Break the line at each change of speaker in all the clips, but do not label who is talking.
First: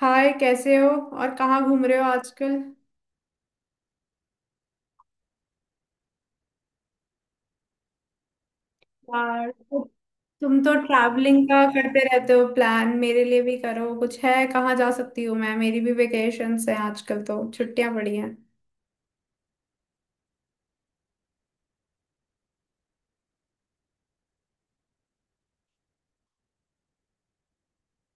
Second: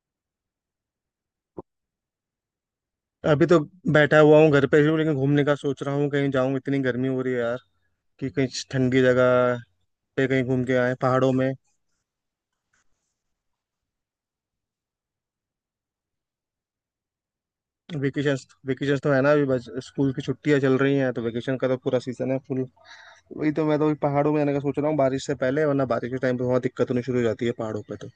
हाय, कैसे हो और कहाँ घूम रहे हो आजकल।
अभी तो बैठा हुआ हूँ घर पे ही हूँ। लेकिन घूमने का सोच रहा हूँ कहीं जाऊँ, इतनी गर्मी हो रही है यार कि कहीं ठंडी
यार,
जगह
तो
पे कहीं
तुम
घूम
तो
के आए पहाड़ों
ट्रैवलिंग
में।
का करते रहते हो, प्लान मेरे लिए भी करो कुछ। है कहाँ जा सकती हूँ मैं? मेरी भी वेकेशंस हैं आजकल, तो छुट्टियां पड़ी हैं।
वेकेशन वेकेशन तो है ना, अभी बस स्कूल की छुट्टियां चल रही हैं, तो वेकेशन का तो पूरा सीजन है फुल। वही तो, मैं तो अभी पहाड़ों में जाने का सोच रहा हूँ बारिश से पहले, वरना बारिश के टाइम पे बहुत दिक्कत होनी शुरू हो जाती है पहाड़ों पे तो।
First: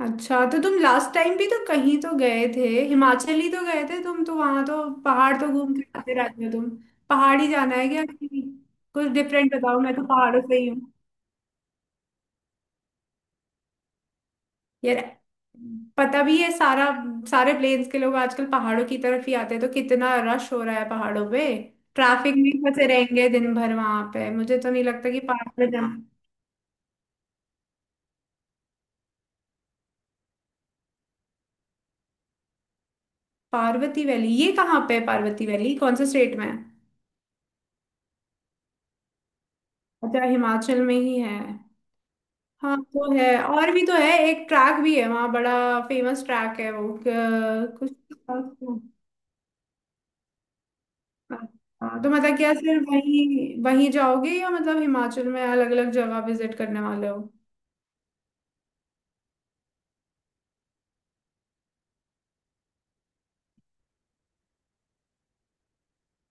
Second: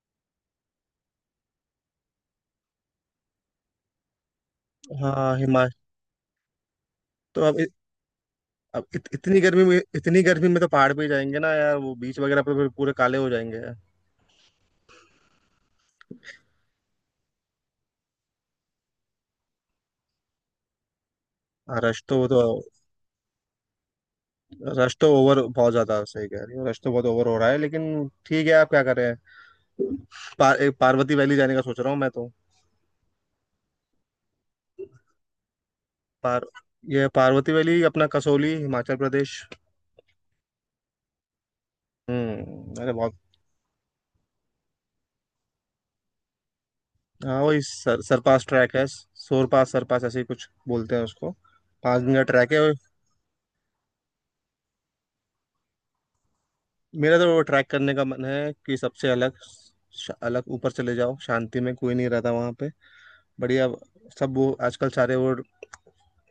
अच्छा, तो तुम लास्ट टाइम भी तो कहीं तो गए थे, हिमाचल ही तो गए थे तुम तो। वहां तो
हाँ,
पहाड़ तो घूम
हिमाचल।
के आते रहते हो तुम।
तो
पहाड़ ही
अब
जाना है क्या?
अब
कुछ
इतनी
डिफरेंट
गर्मी में
बताओ, मैं तो पहाड़ों से
तो
ही
पहाड़
हूँ।
पे ही जाएंगे ना यार। वो बीच वगैरह पे तो फिर पूरे काले हो जाएंगे यार।
यार, पता भी है सारा। सारे प्लेन्स के लोग आजकल पहाड़ों की तरफ ही आते हैं, तो कितना रश हो रहा है पहाड़ों पे।
हाँ, रश तो वो
ट्रैफिक
तो,
में फंसे रहेंगे दिन भर वहां पे, मुझे तो नहीं
रश तो
लगता। कि
ओवर,
पार्वती,
बहुत ज्यादा सही कह रही हो, रश तो बहुत ओवर हो रहा है, लेकिन ठीक है, आप क्या करें। एक पार्वती वैली जाने का सोच रहा हूँ मैं तो।
पार्वती वैली ये कहाँ पे है? पार्वती वैली कौन से स्टेट
पार
में है?
ये पार्वती वैली अपना कसौली, हिमाचल प्रदेश।
अच्छा, हिमाचल में ही है। हाँ
हम्म, अरे
तो
बहुत।
है, और भी तो है, एक ट्रैक भी है वहाँ बड़ा फेमस ट्रैक है वो,
हाँ, वही
कुछ।
सरपास ट्रैक है, सोरपास सरपास ऐसे ही कुछ बोलते हैं उसको। पाँच
हाँ, तो
दिन का
मतलब
ट्रैक
क्या
है, और
सिर्फ वही वही जाओगे या मतलब हिमाचल में अलग अलग जगह विजिट करने वाले
मेरा
हो?
तो वो ट्रैक करने का मन है कि सबसे अलग, अलग ऊपर चले जाओ, शांति में, कोई नहीं रहता वहाँ पे। बढ़िया, सब वो आजकल सारे वो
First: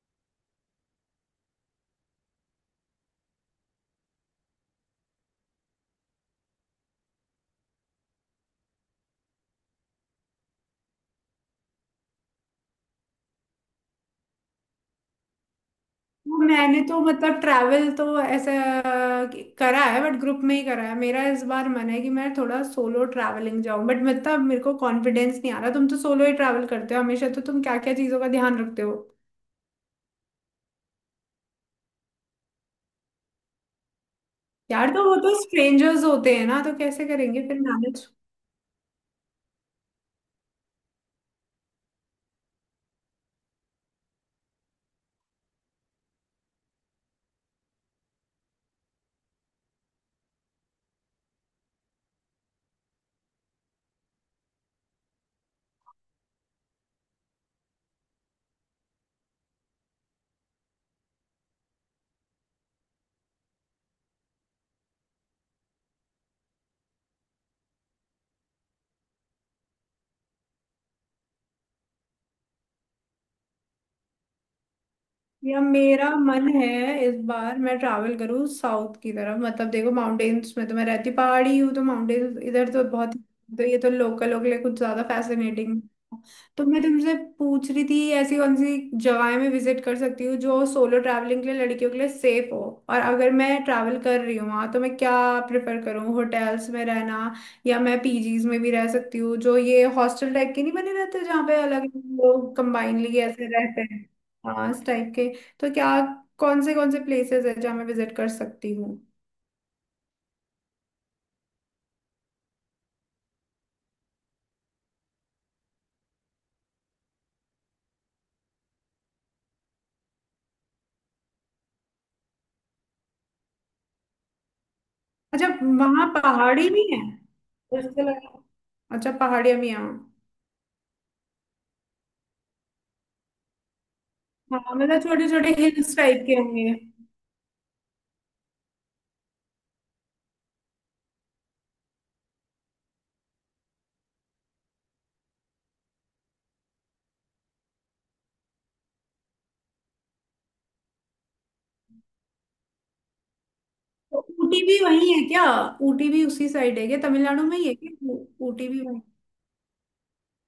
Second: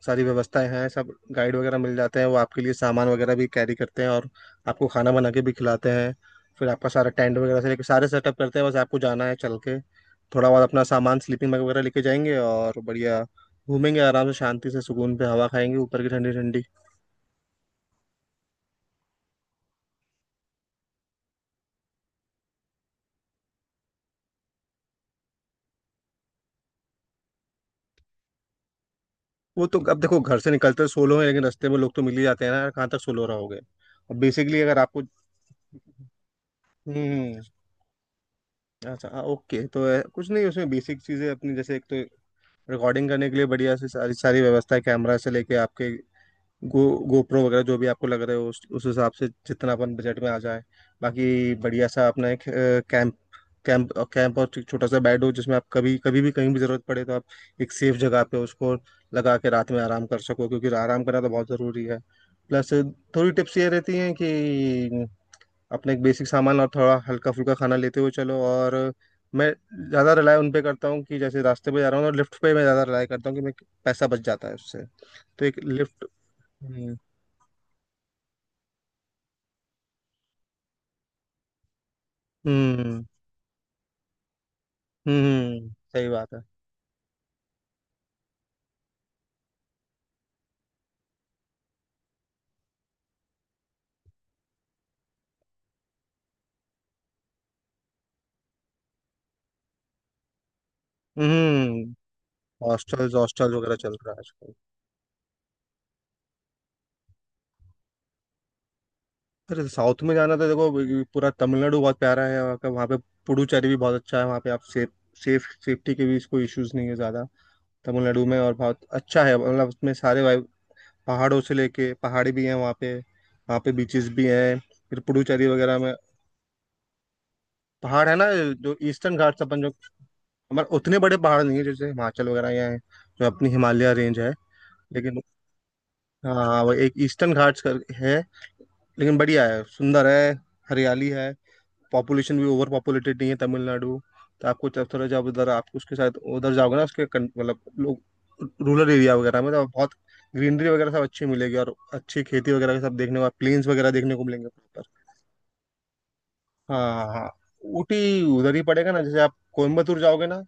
सारी व्यवस्थाएं हैं, सब गाइड वगैरह मिल जाते हैं, वो आपके लिए सामान वगैरह भी कैरी करते हैं, और आपको खाना बना के भी खिलाते हैं। फिर आपका सारा टेंट वगैरह से लेके सारे सेटअप करते हैं, बस आपको जाना है चल के। थोड़ा बहुत अपना सामान, स्लीपिंग बैग वगैरह लेके जाएंगे, और बढ़िया घूमेंगे आराम से, शांति से, सुकून पे, हवा खाएंगे ऊपर की ठंडी ठंडी।
मैंने तो मतलब ट्रैवल तो ऐसा करा है, बट ग्रुप में ही करा है। मेरा इस बार मन है कि मैं थोड़ा सोलो ट्रैवलिंग जाऊं, बट मतलब मेरे को कॉन्फिडेंस नहीं आ रहा। तुम तो सोलो ही ट्रैवल करते हो हमेशा, तो तुम क्या क्या चीजों का ध्यान रखते हो?
वो तो अब देखो, घर से निकलते हैं सोलो हैं, लेकिन रास्ते में लोग तो मिल ही जाते हैं ना यार, कहाँ तक सोलो रहोगे। और बेसिकली अगर
यार
आपको,
तो वो तो स्ट्रेंजर्स होते हैं ना, तो
हम्म।
कैसे करेंगे फिर मैनेज?
अच्छा। हाँ, ओके, तो कुछ नहीं, उसमें बेसिक चीज़ें अपनी, जैसे एक तो रिकॉर्डिंग करने के लिए बढ़िया से सारी सारी व्यवस्था है, कैमरा से लेके आपके गो गोप्रो वगैरह जो भी आपको लग रहे हो, उस हिसाब से जितना अपन बजट में आ जाए। बाकी बढ़िया सा अपना एक कैंप कैंप कैंप, और एक छोटा सा बेड हो जिसमें आप कभी कभी भी कहीं भी ज़रूरत पड़े तो आप एक सेफ जगह पे उसको लगा के रात में आराम कर सको, क्योंकि आराम करना तो बहुत ज़रूरी है। प्लस, थोड़ी टिप्स ये रहती हैं कि अपना एक बेसिक सामान और थोड़ा हल्का फुल्का खाना लेते हुए चलो, और मैं ज़्यादा रिलाय उन पे करता हूँ कि जैसे रास्ते पे जा रहा हूँ, और लिफ्ट पे मैं ज़्यादा रिलाय करता हूँ कि मैं, पैसा बच जाता है उससे, तो एक
या
लिफ्ट।
मेरा मन है
हम्म
इस बार मैं ट्रैवल करूँ साउथ की तरफ। मतलब देखो, माउंटेन्स में तो मैं रहती पहाड़ी हूँ, तो माउंटेन्स इधर तो
हम्म
बहुत। तो ये तो लोकल लोग के लिए कुछ ज्यादा फैसिनेटिंग।
सही बात है।
तो मैं तुमसे पूछ रही थी ऐसी कौन सी जगहें मैं विजिट कर सकती हूँ जो सोलो ट्रैवलिंग के लिए, लड़कियों के लिए सेफ हो। और अगर मैं ट्रैवल कर रही हूँ वहाँ, तो मैं क्या प्रेफर करूँ, होटल्स में रहना या मैं पीजीज में भी रह सकती हूँ, जो ये हॉस्टल टाइप के नहीं बने रहते जहाँ पे अलग
हम्म।
लोग
हॉस्टल्स
कंबाइनली ऐसे
हॉस्टल्स वगैरह
रहते
चल
हैं।
रहा है आजकल।
हाँ, इस टाइप के। तो क्या कौन से प्लेसेस है जहाँ मैं विजिट कर सकती हूँ?
अरे साउथ में जाना तो देखो, ये पूरा तमिलनाडु बहुत प्यारा है, वहाँ का, वहाँ पे पुडुचेरी भी बहुत अच्छा है, वहाँ पे आप सेफ सेफ सेफ्टी के भी इसको इश्यूज नहीं है ज़्यादा तमिलनाडु में। और बहुत अच्छा है, मतलब उसमें सारे पहाड़ों से लेके पहाड़ी भी हैं वहाँ पे, वहाँ पे बीचेस भी हैं फिर पुडुचेरी
अच्छा,
वगैरह में।
वहाँ पहाड़ी भी है? उसके
पहाड़ है ना
अलावा-
जो
अच्छा,
ईस्टर्न घाट्स
पहाड़ियाँ
अपन जो,
भी हैं।
हमारे उतने बड़े पहाड़ नहीं है जैसे हिमाचल वगैरह यहाँ है, जो अपनी हिमालय रेंज है।
हाँ, मतलब
लेकिन
छोटे छोटे हिल्स टाइप के
हाँ,
होंगे।
वो एक ईस्टर्न घाट्स कर है, लेकिन बढ़िया है, सुंदर है, हरियाली है, पॉपुलेशन भी ओवर पॉपुलेटेड नहीं है तमिलनाडु। तो आपको जब थोड़ा, जब उधर आप उसके साथ उधर जाओगे ना, उसके मतलब लोग, रूरल एरिया वगैरह में तो बहुत ग्रीनरी वगैरह सब अच्छी मिलेगी, और अच्छी खेती वगैरह सब देखने को, प्लेन्स वगैरह देखने
तो
को मिलेंगे।
ऊटी भी वही है क्या? ऊटी भी उसी
हाँ
साइड है क्या?
हाँ हाँ।
तमिलनाडु में ही है क्या
ऊटी उधर ही
ऊटी भी
पड़ेगा ना,
वही?
जैसे आप कोयम्बतूर जाओगे ना,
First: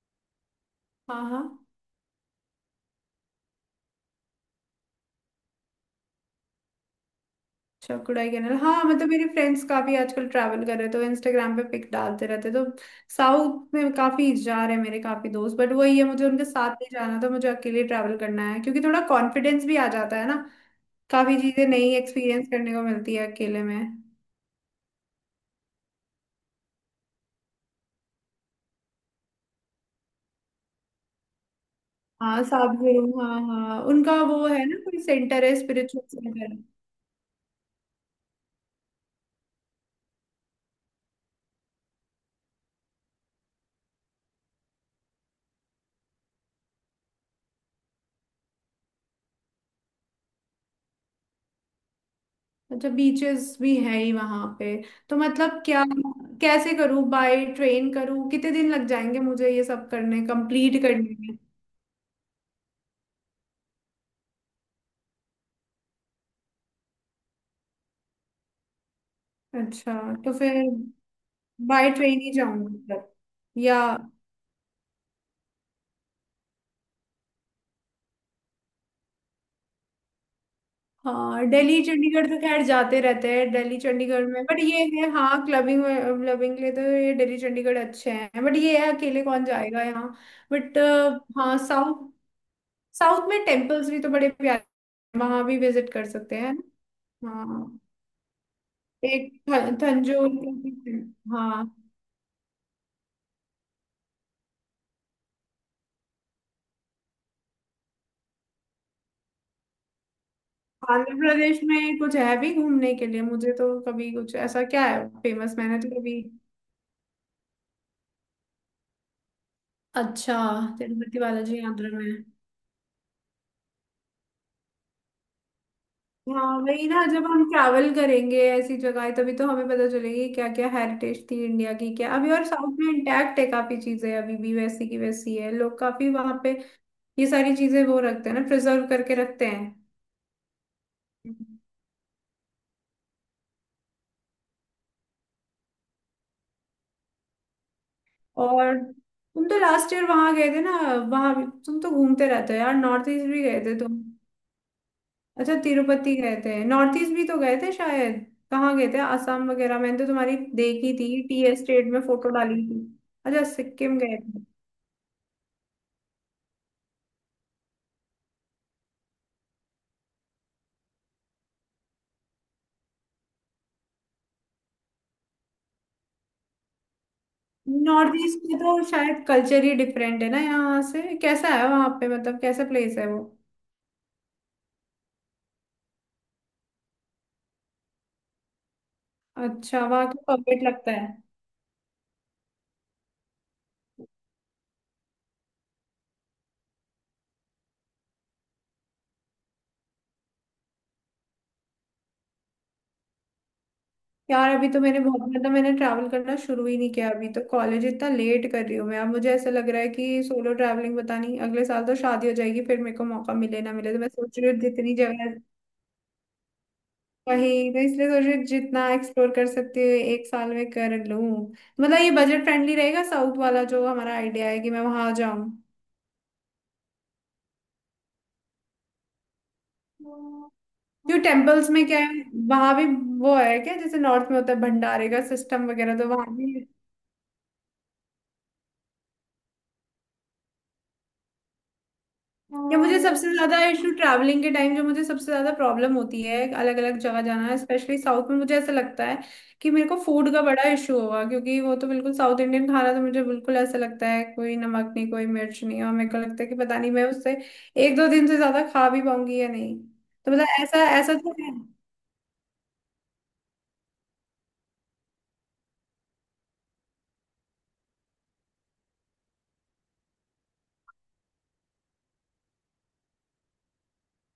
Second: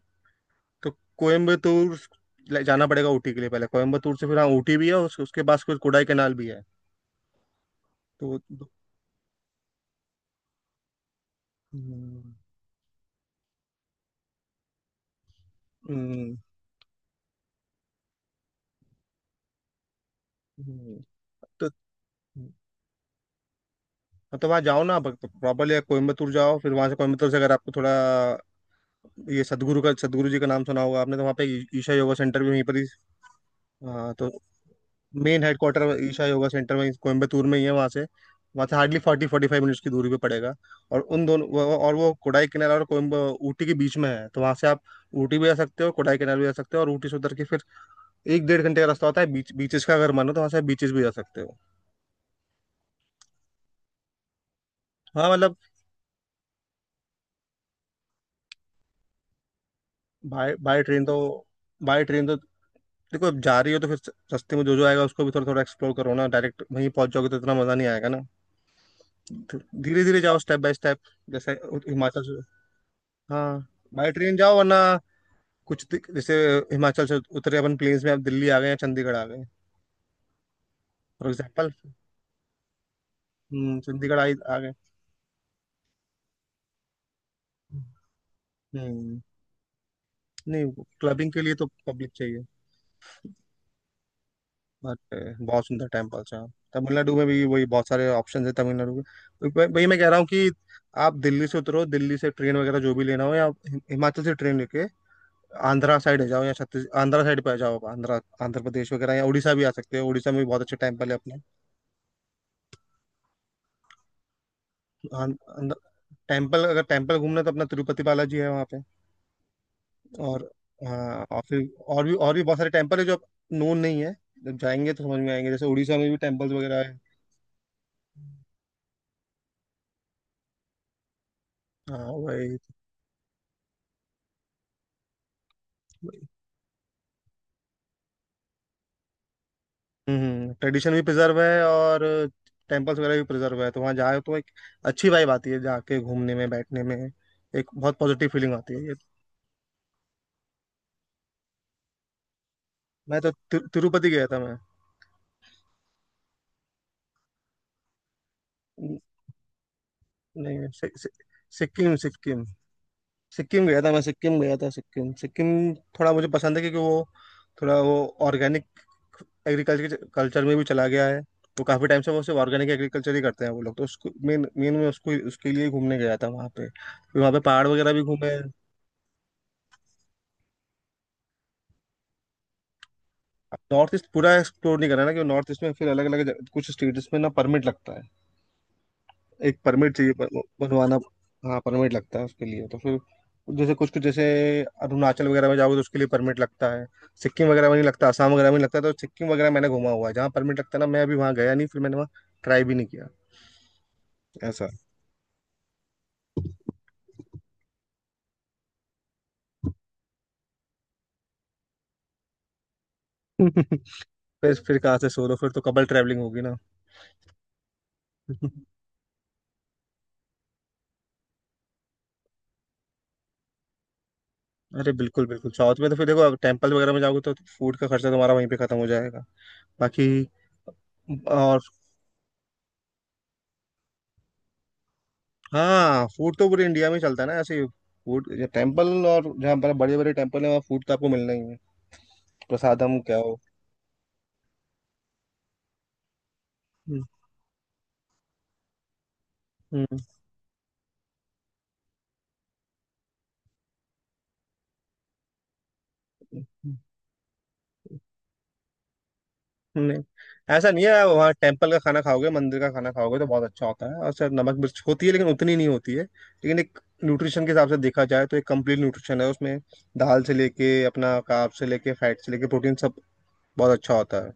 तो
हाँ हाँ।
कोयम्बतूर जाना पड़ेगा ऊटी के लिए पहले, कोयम्बतूर से। फिर हाँ ऊटी भी है, उसके पास कुछ कोडाई कैनाल भी है।
अच्छा कुडाई
तो
कैनाल। हाँ मतलब मेरे फ्रेंड्स काफी आजकल ट्रैवल कर रहे हैं तो इंस्टाग्राम पे पिक डालते
हम्म,
रहते, तो साउथ में काफी जा रहे हैं मेरे काफी दोस्त। बट वही है, मुझे
हम्म,
उनके साथ नहीं जाना था, मुझे अकेले ट्रैवल करना है, क्योंकि थोड़ा कॉन्फिडेंस भी आ जाता है ना।
हम्म,
काफी चीजें
तो
नई एक्सपीरियंस करने को मिलती है अकेले में।
मतलब वहाँ जाओ ना प्रॉपरली, कोयम्बतूर जाओ, फिर वहाँ से कोयम्बतूर से अगर आपको थोड़ा, ये सदगुरु का, सदगुरु जी का नाम सुना होगा आपने, तो वहाँ पे ईशा योगा सेंटर
हाँ
भी वहीं पर ही।
साबजेरू, हाँ हाँ,
हाँ,
उनका
तो
वो है ना, कोई
मेन
सेंटर है
headquarter
spiritual
Isha yoga
centre.
Centre में कोयम्बतूर में ही है, वहाँ से, वहाँ से hardly forty forty five minutes की दूरी पे पड़ेगा। और उन दोनों और वो कोडाई कैनाल और कोयम्ब ऊटी के बीच में है, तो वहाँ से आप ऊटी भी जा सकते हो, कोडाई कैनाल भी जा सकते हो, और ऊटी से उतर के फिर एक डेढ़ घंटे का रास्ता होता है बीच, बीचेस का। अगर मन हो तो वहाँ से आप बीचेस भी जा सकते हो।
अच्छा, बीचेस भी है ही वहां पे। तो
हाँ मतलब,
मतलब क्या कैसे करूँ, बाय ट्रेन करूँ? कितने दिन लग जाएंगे मुझे ये सब करने,
बाय बाय
कंप्लीट
ट्रेन तो,
करने में?
बाय ट्रेन तो देखो, अब जा रही हो तो फिर सस्ते में जो जो आएगा उसको भी थोड़ा थोड़ा एक्सप्लोर करो ना, डायरेक्ट वहीं पहुंच जाओगे तो इतना मजा नहीं आएगा ना। धीरे
अच्छा।
धीरे
तो
जाओ, स्टेप
फिर
बाय स्टेप, जैसे
बाय ट्रेन
हिमाचल
ही
से।
जाऊंगी मतलब,
हाँ,
या?
बाय ट्रेन जाओ, वरना कुछ जैसे हिमाचल से उतरे अपन प्लेन्स में, अब दिल्ली आ गए या चंडीगढ़ आ गए। फॉर
हाँ,
एग्जाम्पल,
दिल्ली चंडीगढ़ तो खैर जाते रहते हैं, दिल्ली
हम्म, चंडीगढ़
चंडीगढ़ में।
आ
बट
गए।
ये है, हाँ, क्लबिंग, क्लबिंग के लिए तो ये दिल्ली चंडीगढ़ अच्छे हैं, बट ये है
हम्म।
अकेले कौन जाएगा यहाँ। बट
नहीं, क्लबिंग के लिए
हाँ,
तो
साउथ,
पब्लिक चाहिए।
साउथ में टेम्पल्स भी तो बड़े प्यारे हैं,
बट
वहाँ भी
बहुत सुंदर
विजिट कर
टेम्पल्स
सकते
हैं
हैं।
तमिलनाडु में भी, वही
हाँ,
बहुत सारे ऑप्शन है तमिलनाडु में,
एक
तो वही वही मैं कह रहा हूँ
थंजौर
कि
की-
आप दिल्ली से
हाँ।
उतरो, दिल्ली से ट्रेन वगैरह जो भी लेना हो, या हिमाचल से ट्रेन लेके आंध्रा साइड आ जाओ, या छत्तीस आंध्रा साइड पे आ जाओ आप, आंध्रा आंध्र प्रदेश वगैरह, या उड़ीसा भी आ सकते हो, उड़ीसा में भी बहुत अच्छे टेम्पल
आंध्र
है अपने।
प्रदेश में कुछ है भी घूमने के लिए? मुझे तो कभी कुछ ऐसा, क्या है
हाँ,
फेमस,
अंद-
मैंने तो कभी।
टेम्पल, अगर टेम्पल घूमना है तो अपना तिरुपति बालाजी है वहाँ पे।
अच्छा,
और
तिरुपति
हाँ, और
बालाजी
फिर
आंध्र
और
में।
भी, और भी बहुत सारे टेम्पल है जो नोन नहीं है, जब जाएंगे तो समझ में आएंगे, जैसे उड़ीसा में भी टेम्पल्स
हाँ
वगैरह
वही
है।
ना, जब हम ट्रैवल करेंगे ऐसी जगह तभी तो हमें पता चलेगी क्या क्या हेरिटेज थी इंडिया की।
हाँ,
क्या अभी और
वही
साउथ में इंटैक्ट है, काफी चीजें अभी भी वैसी की वैसी है, लोग काफी
वही।
वहां पे ये सारी चीजें वो रखते हैं ना, प्रिजर्व करके रखते हैं।
हम्म, ट्रेडिशन भी प्रिजर्व
हम्म।
है, और टेम्पल्स वगैरह भी प्रिजर्व है, तो वहाँ जाए तो एक अच्छी वाइब आती है, जाके घूमने में, बैठने में, एक बहुत पॉजिटिव फीलिंग आती
और
है ये।
तुम तो लास्ट ईयर वहां गए थे ना, वहां भी तुम तो घूमते रहते हो यार। नॉर्थ
मैं
ईस्ट
तो
भी गए थे तुम?
तिरुपति गया था मैं।
अच्छा, तिरुपति गए थे। नॉर्थ ईस्ट भी तो गए थे शायद, कहाँ गए थे,
न-
आसाम वगैरह? मैंने तो तुम्हारी
नहीं, सि,
देखी
सि,
थी, टी एस्टेट
सिक्किम
में फोटो
सिक्किम।
डाली थी। अच्छा,
सिक्किम गया था
सिक्किम
मैं,
गए।
सिक्किम गया था, सिक्किम सिक्किम थोड़ा मुझे पसंद है, क्योंकि वो थोड़ा वो ऑर्गेनिक एग्रीकल्चर कल्चर में भी चला गया है। तो काफी टाइम से वो सिर्फ ऑर्गेनिक एग्रीकल्चर ही करते हैं वो लोग, तो उसको मेन मेन में उसको, उसके लिए ही घूमने गया था वहाँ पे। फिर वहाँ पे पहाड़ वगैरह भी
नॉर्थ
घूमे।
ईस्ट में तो शायद कल्चर ही डिफरेंट है ना यहाँ से, कैसा है वहाँ पे, मतलब कैसा प्लेस है वो?
नॉर्थ ईस्ट पूरा एक्सप्लोर नहीं करा ना, क्योंकि नॉर्थ ईस्ट में फिर अलग अलग कुछ स्टेट्स में ना परमिट लगता है। एक
अच्छा,
परमिट
वहाँ
चाहिए
तो परफेक्ट लगता
बनवाना।
है।
हाँ, परमिट लगता है उसके लिए, तो फिर जैसे कुछ कुछ जैसे अरुणाचल वगैरह में जाओगे तो उसके लिए परमिट लगता है, सिक्किम वगैरह में नहीं लगता, आसाम वगैरह में नहीं लगता। तो सिक्किम वगैरह मैंने घुमा हुआ है, जहाँ परमिट लगता है ना मैं अभी वहाँ गया नहीं, फिर मैंने वहाँ ट्राई भी नहीं किया।
यार अभी
ऐसा
तो मैंने बहुत, मतलब मैंने ट्रैवल करना शुरू ही नहीं किया अभी तो, कॉलेज इतना लेट कर रही हूँ मैं। अब मुझे ऐसा लग रहा है कि सोलो ट्रैवलिंग, पता नहीं, अगले साल तो शादी हो जाएगी, फिर मेरे को मौका मिले ना मिले, तो मैं सोच रही हूँ
फिर
जितनी
कहाँ से सोलो,
जगह।
फिर तो कबल ट्रैवलिंग होगी ना।
वही तो, इसलिए सोच रही हूँ जितना एक्सप्लोर कर सकती हूँ एक साल में कर लूँ। मतलब ये बजट फ्रेंडली रहेगा, साउथ वाला जो हमारा आइडिया है कि मैं
अरे
वहां
बिल्कुल
जाऊँ?
बिल्कुल, साउथ में तो फिर देखो, टेम्पल वगैरह में जाओगे तो फूड का खर्चा तुम्हारा वहीं पे खत्म हो जाएगा बाकी।
क्यों,
और
टेम्पल्स में क्या है? वहां भी वो है क्या, जैसे नॉर्थ में होता है भंडारे का सिस्टम वगैरह,
हाँ,
तो
फूड
वहां
तो
भी
पूरे
है?
इंडिया में चलता है ना ऐसे, फूड टेम्पल, और जहाँ पर बड़े बड़े टेम्पल है वहाँ फूड तो आपको मिलना ही है,
या
प्रसादम
मुझे
क्या
सबसे
हो।
ज्यादा इशू ट्रैवलिंग के टाइम, जो मुझे सबसे ज्यादा प्रॉब्लम होती है अलग अलग
हम्म,
जगह जाना, स्पेशली साउथ में मुझे ऐसा लगता है कि मेरे को
हम्म,
फूड का बड़ा इशू हुआ, क्योंकि वो तो बिल्कुल साउथ इंडियन खाना, तो मुझे बिल्कुल ऐसा लगता है कोई नमक नहीं, कोई मिर्च नहीं। और मेरे को लगता है कि
हम्म,
पता नहीं मैं उससे एक दो दिन से ज्यादा खा भी पाऊंगी या नहीं,
नहीं,
तो मतलब
ऐसा
ऐसा
नहीं है।
ऐसा
वहाँ
तो है।
टेम्पल का खाना खाओगे, मंदिर का खाना खाओगे तो बहुत अच्छा होता है। और सर, नमक मिर्च होती है, लेकिन उतनी नहीं होती है, लेकिन एक न्यूट्रिशन के हिसाब से देखा जाए तो एक कंप्लीट न्यूट्रिशन है उसमें, दाल से लेके अपना कार्ब से लेके फैट से लेके प्रोटीन सब, बहुत अच्छा होता है।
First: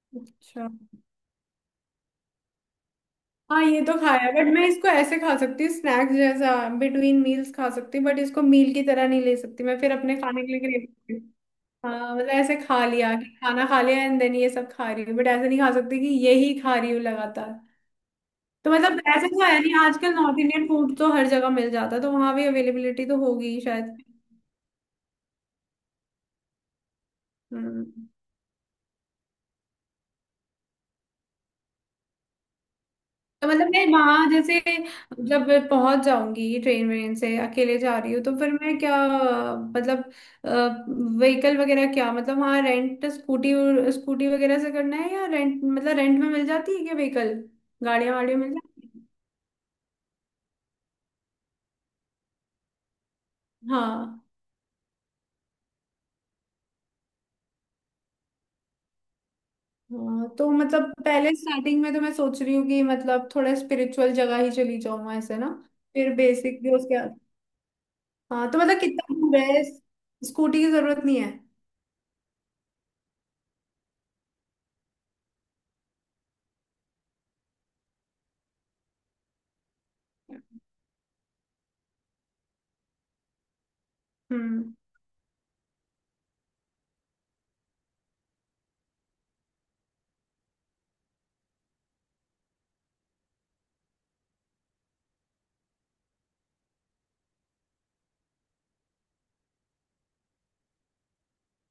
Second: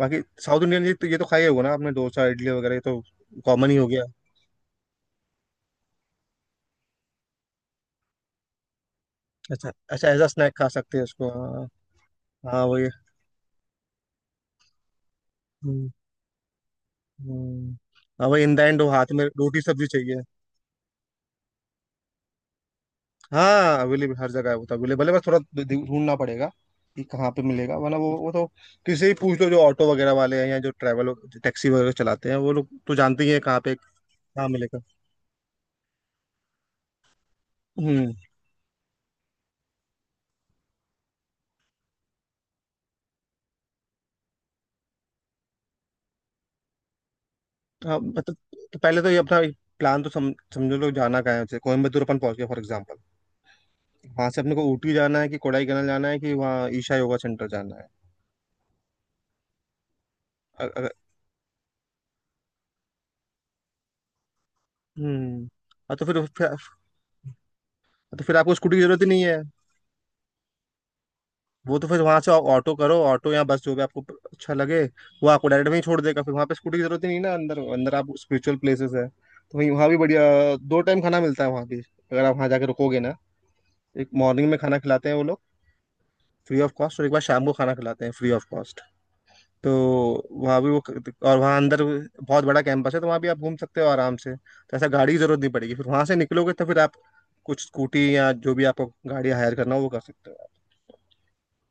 बाकी साउथ
अच्छा,
इंडियन, ये तो खाई होगा ना आपने, डोसा इडली वगैरह ये तो
हाँ,
कॉमन ही
ये
हो
तो
गया।
खाया, बट मैं इसको ऐसे खा सकती हूँ स्नैक्स जैसा, बिटवीन मील्स खा सकती हूँ, बट इसको मील की तरह नहीं ले सकती
अच्छा,
मैं, फिर
अच्छा,
अपने
एज अ
खाने के
स्नैक
लिए
खा
crave
सकते हैं
करती हूँ।
उसको, हाँ।
हाँ मतलब ऐसे
हाँ,
खा
वही।
लिया कि खाना खा लिया एंड देन ये सब खा रही हूँ, बट ऐसे नहीं खा
हम्म,
सकती कि यही खा रही हूँ लगातार।
हम्म। हाँ, वही इन द
तो
एंड वो
मतलब
हाथ में
ऐसे तो है
रोटी
नहीं,
सब्जी
आजकल
चाहिए।
नॉर्थ इंडियन फूड तो हर जगह मिल जाता है, तो वहां भी अवेलेबिलिटी तो होगी ही
हाँ,
शायद।
अवेलेबल हर जगह है, वो तो अवेलेबल है, बस थोड़ा ढूंढना पड़ेगा कि कहाँ पे मिलेगा,
हम्म।
वरना वो तो किसी से ही पूछ लो, जो ऑटो वगैरह वाले हैं, या जो ट्रैवल टैक्सी वगैरह चलाते हैं, वो लोग तो जानते ही हैं
तो
कहाँ
मतलब
पे
मैं वहां
कहाँ
जैसे
मिलेगा।
जब मैं पहुंच जाऊंगी ट्रेन वेन से, अकेले जा
हम्म।
रही हूँ, तो फिर मैं क्या, मतलब व्हीकल वगैरह क्या, मतलब वहां रेंट स्कूटी, स्कूटी वगैरह से करना है, या रेंट मतलब रेंट में मिल जाती है क्या व्हीकल,
हाँ
गाड़ियां
मतलब,
वाड़ियां मिल
तो
जाती
पहले
हैं?
तो ये अपना प्लान तो समझो लोग, जाना कहाँ है, जैसे कोयम्बतूर अपन पहुंच गए फॉर एग्जाम्पल,
हाँ
वहां से अपने को ऊटी जाना है, कि कोडाईकनाल जाना है, कि वहाँ ईशा योगा सेंटर जाना है।
हाँ, तो
अ-
मतलब पहले स्टार्टिंग में तो मैं सोच रही हूँ कि मतलब थोड़ा स्पिरिचुअल जगह ही चली जाऊँ ऐसे
हम्म।
ना,
हाँ, तो
फिर
फिर
बेसिक भी उसके बाद।
तो फिर
हाँ
आपको
तो
स्कूटी
मतलब
की जरूरत ही
कितना
नहीं
दूर
है।
है? स्कूटी की जरूरत नहीं है?
वो तो फिर वहां से ऑटो करो, ऑटो या बस जो भी आपको अच्छा लगे, वो आपको डायरेक्ट वहीं छोड़ देगा। फिर वहां पे स्कूटी की जरूरत ही नहीं ना, अंदर अंदर आप स्पिरिचुअल प्लेसेस है तो वहीं, वहाँ भी बढ़िया। दो टाइम खाना मिलता है वहाँ भी, अगर आप वहाँ जाके रुकोगे ना, एक मॉर्निंग में
हम्म।
खाना खिलाते हैं वो लोग फ्री ऑफ कॉस्ट, और एक बार शाम को खाना खिलाते हैं फ्री ऑफ कॉस्ट। तो वहाँ भी वो, और वहाँ अंदर बहुत बड़ा कैंपस है, तो वहाँ भी आप घूम सकते हो आराम से, तो ऐसा गाड़ी की जरूरत नहीं पड़ेगी। फिर वहाँ से निकलोगे तो फिर आप कुछ स्कूटी या जो भी आपको गाड़ी हायर करना हो वो कर सकते हो आप।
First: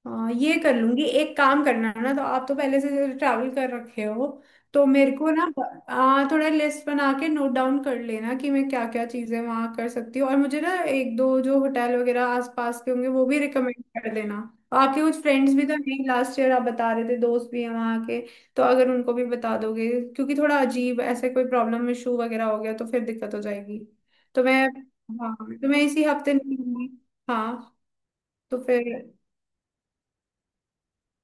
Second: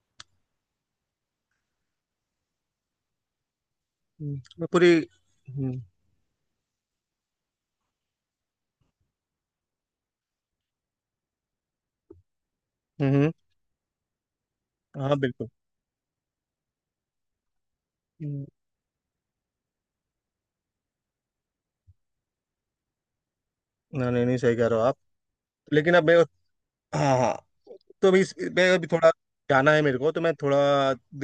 हाँ, ये कर लूंगी। एक काम करना ना, तो आप तो पहले से ट्रैवल कर रखे हो,
मैं
तो
पूरी।
मेरे को ना
हम्म।
थोड़ा लिस्ट बना के नोट डाउन कर लेना कि मैं क्या क्या चीजें वहां कर सकती हूँ। और मुझे ना एक दो जो होटल वगैरह आसपास के होंगे
हम्म,
वो
हम्म।
भी रिकमेंड कर देना। आपके
हाँ,
कुछ
बिल्कुल।
फ्रेंड्स भी तो नहीं, लास्ट ईयर आप बता रहे थे, दोस्त भी हैं वहाँ के,
हम्म,
तो अगर उनको भी बता दोगे, क्योंकि थोड़ा अजीब ऐसे कोई प्रॉब्लम इशू वगैरह हो गया तो फिर दिक्कत हो जाएगी।
ना नहीं नहीं,
तो
सही
मैं,
कह रहे हो आप।
हाँ, तो मैं
लेकिन अब
इसी
मैं,
हफ्ते निकलूंगी।
हाँ हाँ,
हाँ
तो अभी
तो
मैं अभी
फिर
थोड़ा जाना है मेरे को, तो मैं थोड़ा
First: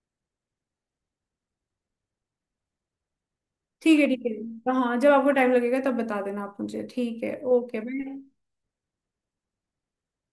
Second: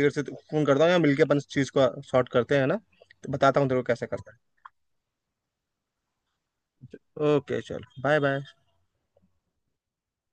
देर से फोन करता हूँ, या मिलके अपन इस चीज़ को शॉर्ट करते हैं ना, तो बताता हूँ तेरे को
ठीक
कैसे
है, ठीक
करता
है। हाँ, जब आपको टाइम लगेगा तब बता देना आप मुझे,
है।
ठीक है,
ओके
ओके,
चलो,
बाय।
Bye bye.